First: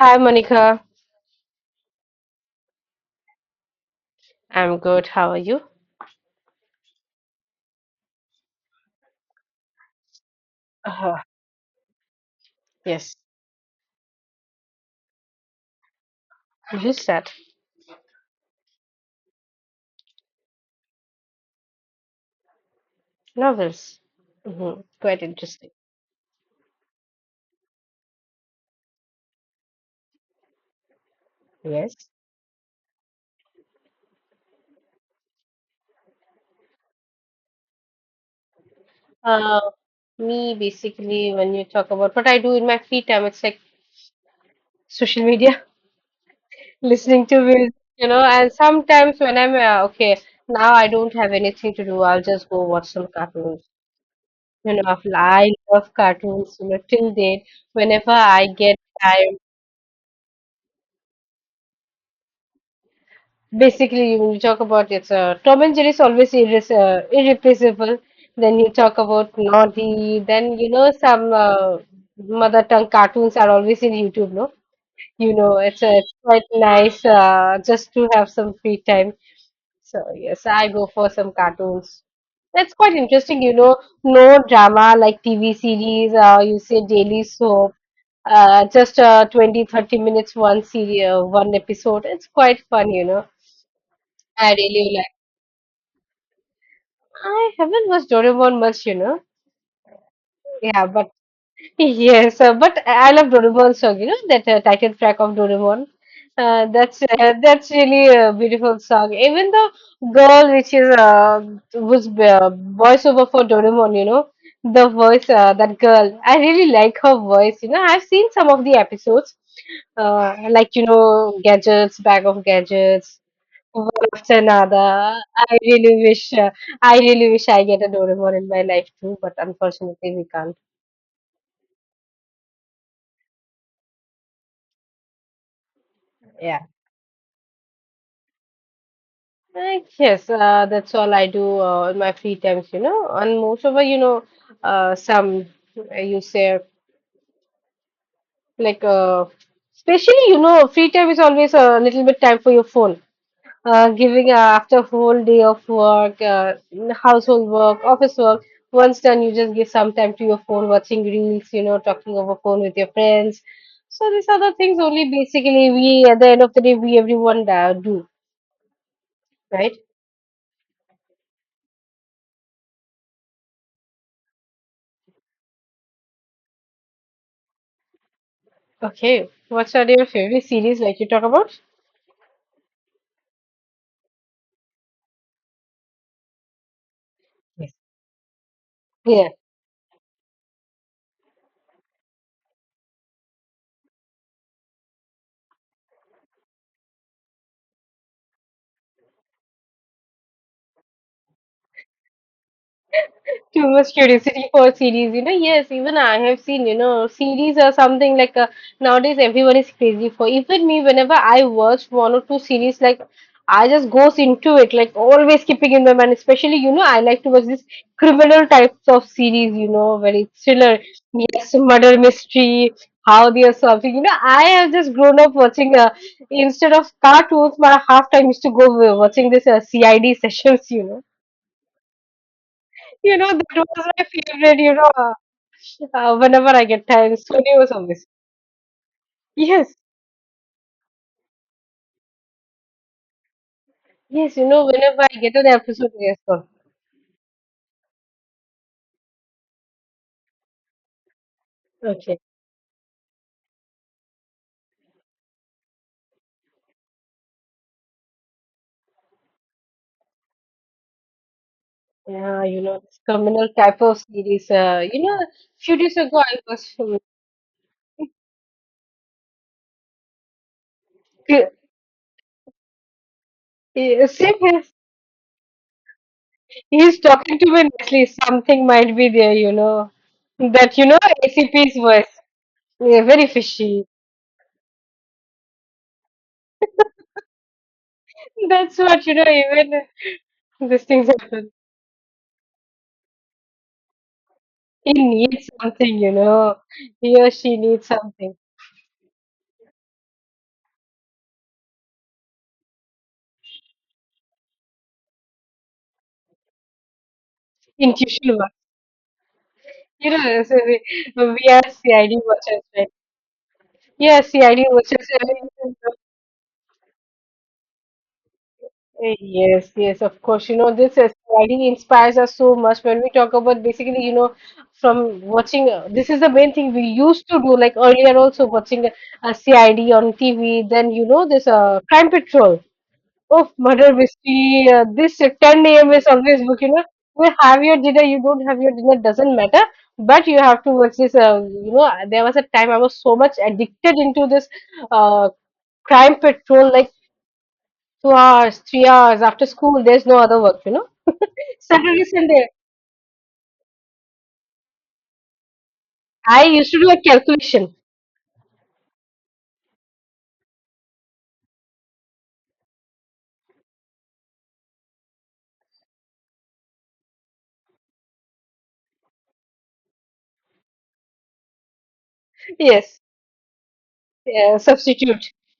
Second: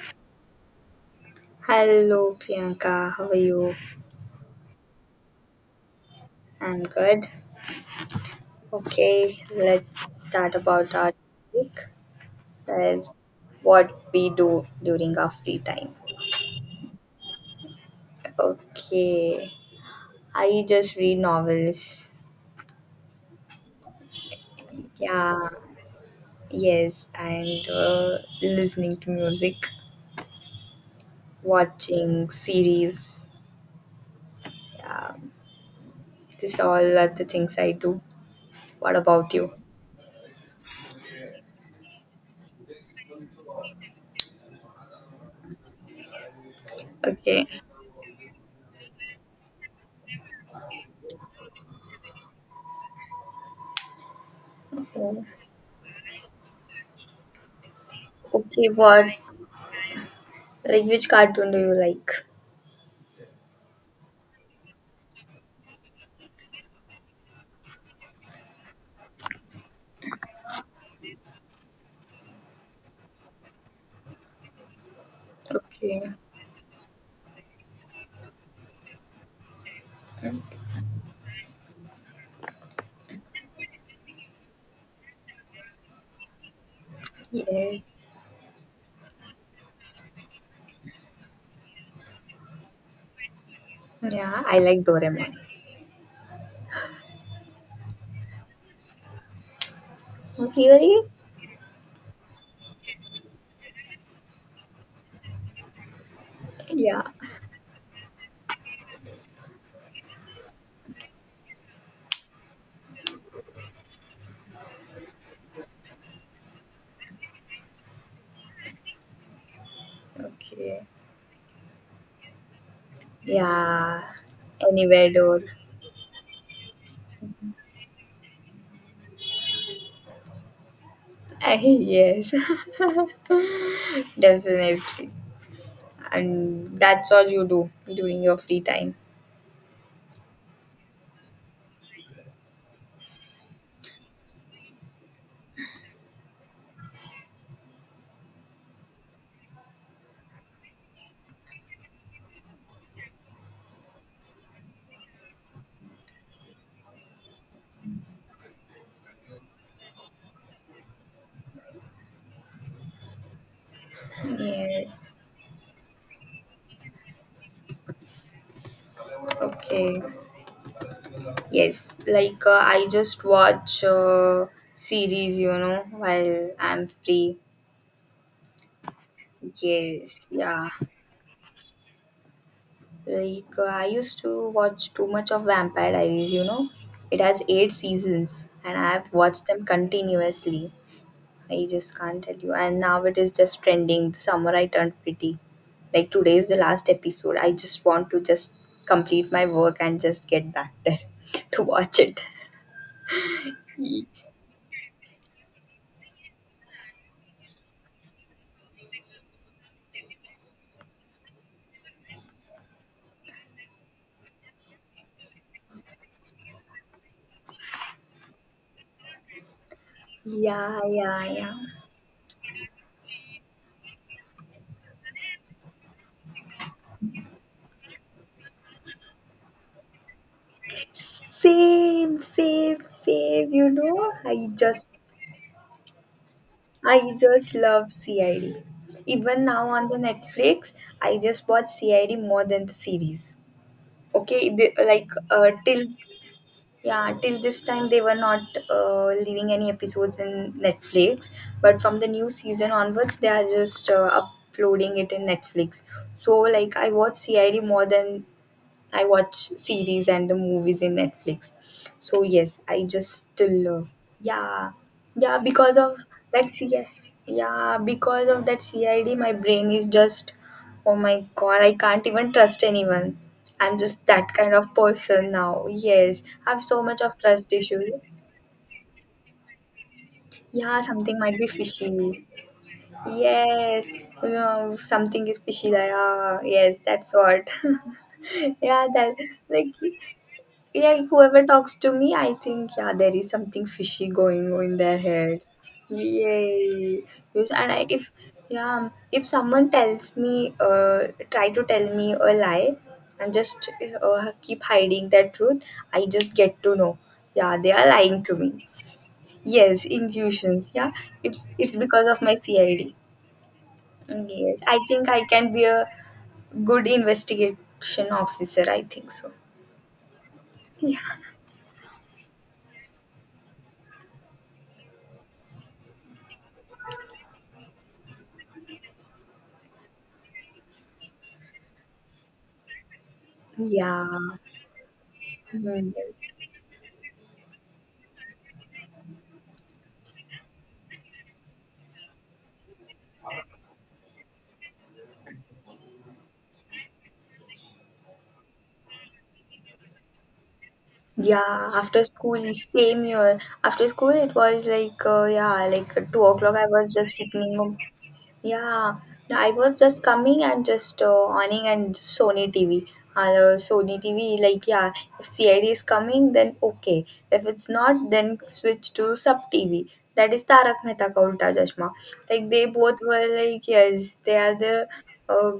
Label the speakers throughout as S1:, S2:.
S1: Hi, Monica.
S2: Hello, Priyanka. How are you?
S1: I'm good. How are you?
S2: I'm good. Okay, let's start about our
S1: Uh,
S2: topic. That is
S1: yes.
S2: what we do during our free time.
S1: You said
S2: Okay, I just read novels.
S1: Novels. Quite
S2: Yeah,
S1: interesting.
S2: yes, and listening to music,
S1: Yes.
S2: watching series. Yeah, this all are the things I do. What about you?
S1: Uh, Me, basically, when you talk about what I do in my free time, it's like social media, listening to
S2: Okay.
S1: music, and sometimes when I'm okay, now I don't have anything to do, I'll just go watch some cartoons. You know, I love cartoons, till date, whenever I
S2: Okay,
S1: get
S2: what
S1: time.
S2: like which cartoon do you like?
S1: Basically, when you talk about it's Tom and Jerry is always irreplaceable. Then you talk about naughty. Then you know some mother tongue cartoons are always in YouTube. No, you know
S2: Okay.
S1: it's quite nice, just to have some free time. So yes, I go for some cartoons. That's quite interesting. You know, no drama like TV series. You say daily soap.
S2: Yeah.
S1: Just 20-30 minutes one series, one episode. It's quite fun.
S2: Yeah,
S1: I
S2: I like
S1: really like.
S2: Doraemon.
S1: I haven't watched Doraemon much, you know. Yeah,
S2: Really?
S1: but yes, but I love Doraemon song. You know that title track of Doraemon.
S2: Yeah.
S1: That's really a beautiful song. Even the girl which is was voiceover for Doraemon, you know, the voice, that girl. I really like her voice. You know, I've seen some of the episodes, like you
S2: Okay.
S1: know, gadgets, bag of gadgets,
S2: Yeah. Anywhere
S1: Senada.
S2: door.
S1: I really wish I really wish I get a Doraemon in my life too, but unfortunately we can't.
S2: Eh, yes. Definitely.
S1: Yeah.
S2: And that's all you do during your free time.
S1: That's all I do in my free times, you know. And most of it, you know, some you say like especially you know, free time is always a little bit time for your phone. Giving after a whole day of work, household work, office work. Once done, you just give some time to your phone, watching reels, you know, talking over phone with your friends. So these are the things only
S2: Yes.
S1: basically we at the end of the day we everyone do, right?
S2: Okay. Yes. Like I just watch series, you know, while I'm free.
S1: Okay, what's your
S2: Yes.
S1: favorite
S2: Yeah.
S1: series like you talk about?
S2: Like I used to watch too much of Vampire Diaries, you know. It has
S1: Yes.
S2: eight seasons and I've
S1: Yeah.
S2: watched them continuously. I just can't tell you. And now it is just trending. The summer I turned pretty. Like today is the last episode. I just want to just complete my work and just get back there to watch it.
S1: Too much curiosity for series, you know. Yes, even I have seen, you know, series or something like nowadays everyone is crazy for. Even me, whenever I watch one or two series, like I just goes into it, like always keeping in my mind. Especially, you know, I like to watch this criminal types of series, you know, very thriller,
S2: Yeah, yeah,
S1: yes,
S2: yeah.
S1: murder mystery, how they are solving. You know, I have just grown up watching. Instead of cartoons, my half time used to go watching this CID sessions, you know
S2: Same, same,
S1: you know
S2: same.
S1: that was my favorite, whenever I get
S2: I
S1: time,
S2: just
S1: studio is
S2: love
S1: always.
S2: CID. Even now
S1: Yes,
S2: on the Netflix, I just watch CID more than the series.
S1: yes, you
S2: Okay,
S1: know,
S2: they,
S1: whenever
S2: like
S1: I get an
S2: till
S1: episode, yes, go.
S2: yeah, till this time they were not leaving any episodes in Netflix, but from the
S1: Okay.
S2: new season onwards, they are just uploading it in Netflix. So like I watch CID more than I watch series and the movies in Netflix. So
S1: Yeah, you
S2: yes, I
S1: know, this
S2: just
S1: communal
S2: still
S1: type
S2: love.
S1: of series.
S2: Yeah, yeah, because
S1: Few
S2: of
S1: days ago, I
S2: that
S1: was.
S2: CI yeah, because of that CID my brain is just, oh my
S1: Uh,
S2: god, I can't even trust anyone. I'm just that
S1: Sim
S2: kind
S1: is,
S2: of person now. Yes, I have so much
S1: he's
S2: of
S1: talking to
S2: trust
S1: me
S2: issues.
S1: nicely. Something might be there, you know. That,
S2: Yeah,
S1: you know,
S2: something might be
S1: ACP's voice.
S2: fishy.
S1: Yeah, very fishy.
S2: Yes, you know, something is fishy. Like, ah, yes, that's what.
S1: That's
S2: Yeah,
S1: what, you
S2: that
S1: know,
S2: like
S1: even these
S2: yeah,
S1: things
S2: whoever
S1: happen.
S2: talks to me, I think yeah, there is something fishy going on in
S1: He
S2: their head.
S1: needs something, you know.
S2: Yay!
S1: He or
S2: Yes,
S1: she
S2: and I,
S1: needs
S2: if
S1: something.
S2: yeah, if someone tells me, try to tell me a lie, and just keep hiding that truth, I just get to know. Yeah, they are lying to
S1: Intuition.
S2: me. Yes,
S1: So
S2: intuitions.
S1: we,
S2: Yeah, it's
S1: we are
S2: it's because
S1: CID
S2: of my
S1: watchers, right?
S2: CID.
S1: Yeah,
S2: Yes,
S1: CID
S2: I
S1: watchers,
S2: think I can be
S1: right?
S2: a good investigation officer. I think so.
S1: Yes, yes, of course. You know, this is CID inspires us so much when we talk about basically, you know, from watching. This is the main thing we used to do, like earlier also watching a CID on TV. Then you know, this crime patrol. Oh, murder
S2: Yeah.
S1: mystery. This 10 a.m.
S2: Mhm.
S1: is always book, you know. You have your dinner, you don't have your dinner, doesn't matter. But you have to watch this. You know, there was a time I was so much addicted into this uh, crime patrol, like 2 hours, 3 hours after school. There's no other work, you know.
S2: Yeah,
S1: Saturday,
S2: after school,
S1: Sunday,
S2: same year. After school, it was like, yeah, like two
S1: I
S2: o'clock. I
S1: used to do
S2: was
S1: a
S2: just returning
S1: calculation.
S2: home. Yeah, I was just coming and just awning and just Sony TV. Sony TV, like, yeah, if CID is coming, then okay. If it's not, then switch to sub TV. That is Tarak Mehta Ka Ulta Chashma. Like, they both
S1: Yes,
S2: were like, yes,
S1: substitute.
S2: uh,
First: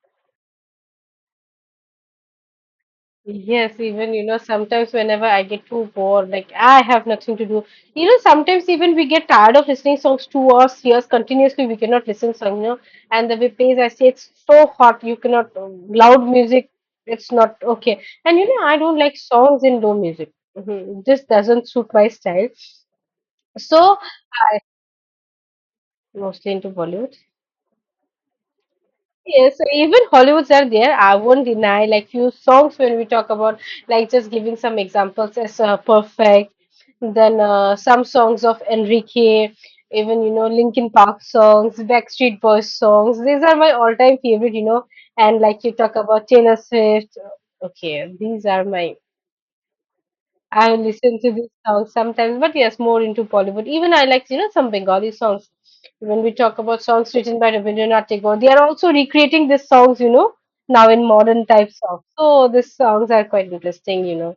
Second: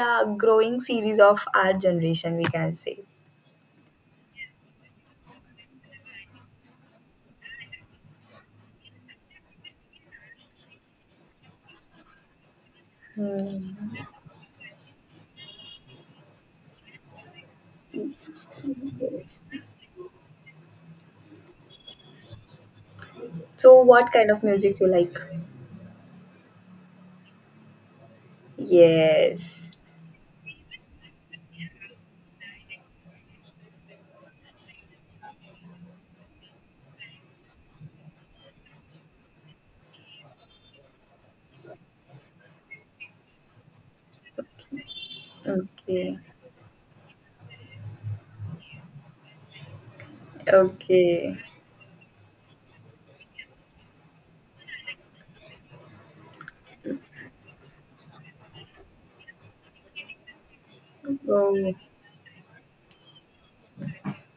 S2: yeah, growing series of our generation, we can say.
S1: Yes, even you know, sometimes whenever I get too bored, like I have nothing to do. You know, sometimes even we get tired of listening songs 2 or 3 years continuously. We cannot listen song, you know, and the way plays I
S2: Hmm.
S1: say it's so hot. You cannot loud music. It's not okay. And you know, I don't like songs in low music. Mhm, This doesn't suit my style.
S2: So,
S1: So
S2: what kind of music you like?
S1: mostly into Bollywood. Yes, so
S2: Yes.
S1: even Hollywoods are there. I won't deny like few songs when we talk about like just giving some examples as perfect. Then some songs of Enrique, even you know Linkin Park songs, Backstreet Boys songs. These are my all-time favorite, you know. And like you talk
S2: Okay.
S1: about Taylor Swift. Okay, these are my I listen to
S2: Okay.
S1: these songs sometimes, but yes, more into Bollywood. Even I like, you know, some Bengali songs. When we talk about songs written by Rabindranath Tagore, they are also recreating these songs, you know, now in modern
S2: Oh.
S1: type songs. So these songs are quite interesting, you know.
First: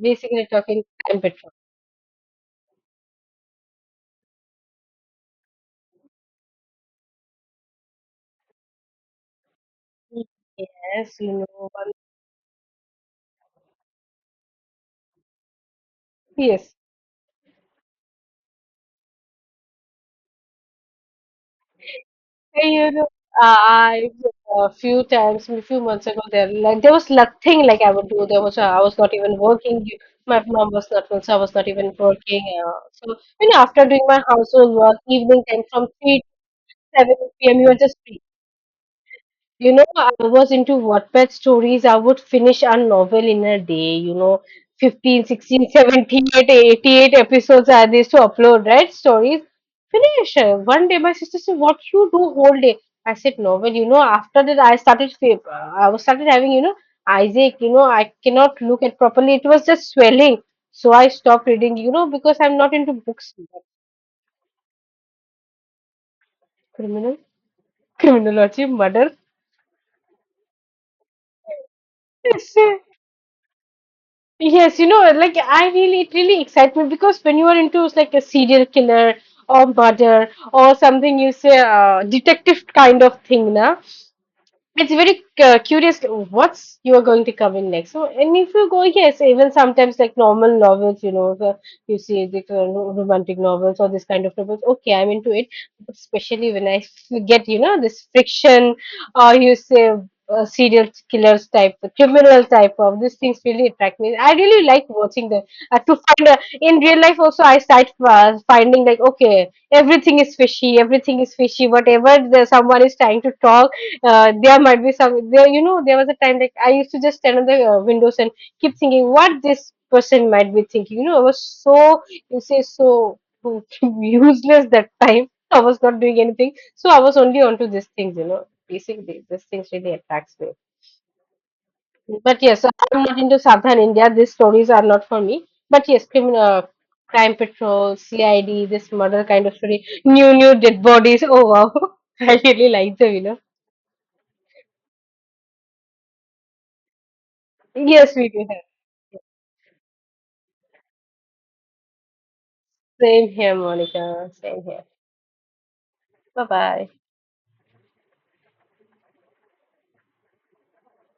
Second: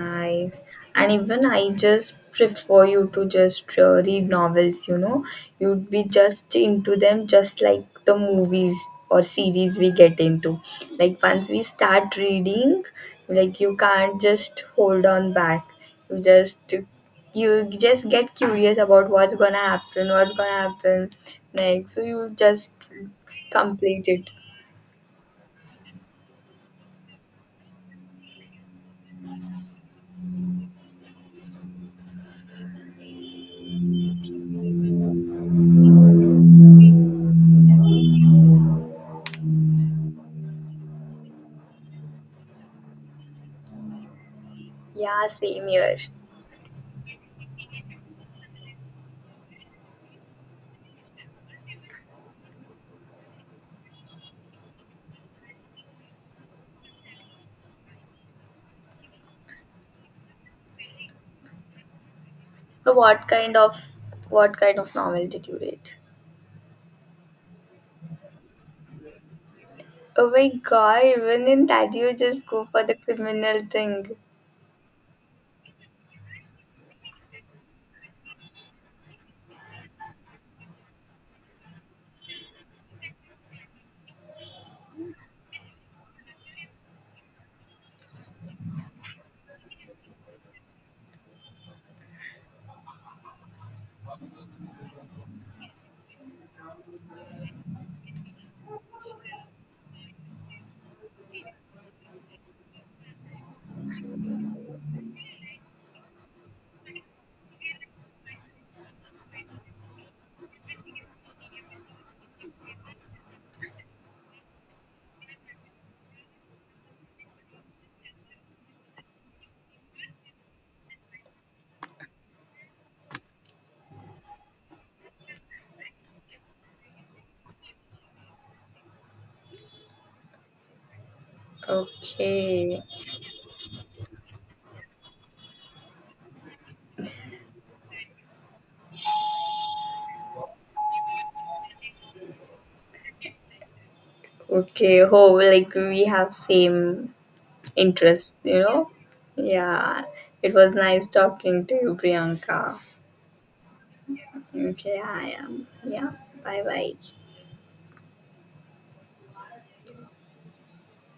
S1: Basically talking
S2: And
S1: time
S2: even
S1: petrol.
S2: I just prefer you to just read novels, you know. You'd be just into them, just like the movies or series we get into. Like,
S1: Yes, you
S2: once we
S1: know. one-
S2: start reading, like, you can't just hold on back. You just
S1: Yes.
S2: you just get curious about what's gonna happen next. So you
S1: Hey,
S2: just
S1: you know, uh,
S2: complete
S1: I
S2: it.
S1: A few times, a few months ago, there like there was nothing like I would do. There was I was not even working. My mom was not well, so I was not even working. So you know, after doing my household work, evening time from 3 to 7 p.m., you are just you know, I was into Wattpad stories. I would finish a novel in a day, you know, 15,
S2: Yeah, same
S1: 16,
S2: here.
S1: 17, 88 episodes are these to upload, right? Stories. Finish. One day my sister said, what you do whole day? I said, novel, you know. After that I I was started having, you know, Isaac, you know, I cannot look at properly. It was just swelling. So I stopped reading, you know, because I'm not
S2: So
S1: into
S2: what
S1: books.
S2: kind of, what kind of novel did you read?
S1: Criminal, criminology, murder.
S2: Oh my god, even in that you just
S1: Yes,
S2: go
S1: sir.
S2: for the criminal thing.
S1: Yes, you know, like I really, it really excites me because when you are into like a serial killer or murder or something, you say detective kind of thing, na, it's very curious what's you are going to cover next. So, and if you go, yes, even sometimes like normal novels, you know, the, you see the romantic novels or this kind of novels. Okay, I'm into it, especially when I get, you know, this fiction or you say serial killers type, the criminal type of these things really attract me. I really like watching them. To find In real life also, I start finding like okay, everything is fishy, everything is fishy. Whatever someone is trying to talk, there might be some there, you know. There was a time like I used to just stand on the windows and keep thinking what this person might be thinking. You know, I was so, you say, so useless. That time I was not doing anything, so I was only onto these things, you know. Basically these things really attracts me. But yes,
S2: Okay.
S1: I'm not into southern India, these stories are not for me. But yes, criminal, crime patrol, CID, this murder kind of story, new new dead bodies, oh wow, I really like them, you know.
S2: Okay. Oh, like we have same
S1: Yes, we
S2: interest,
S1: do.
S2: you know? Yeah. It was nice talking to you, Priyanka.
S1: Same here, Monica. Same here.
S2: Okay, I am. Yeah.
S1: Bye
S2: Bye
S1: bye.
S2: bye.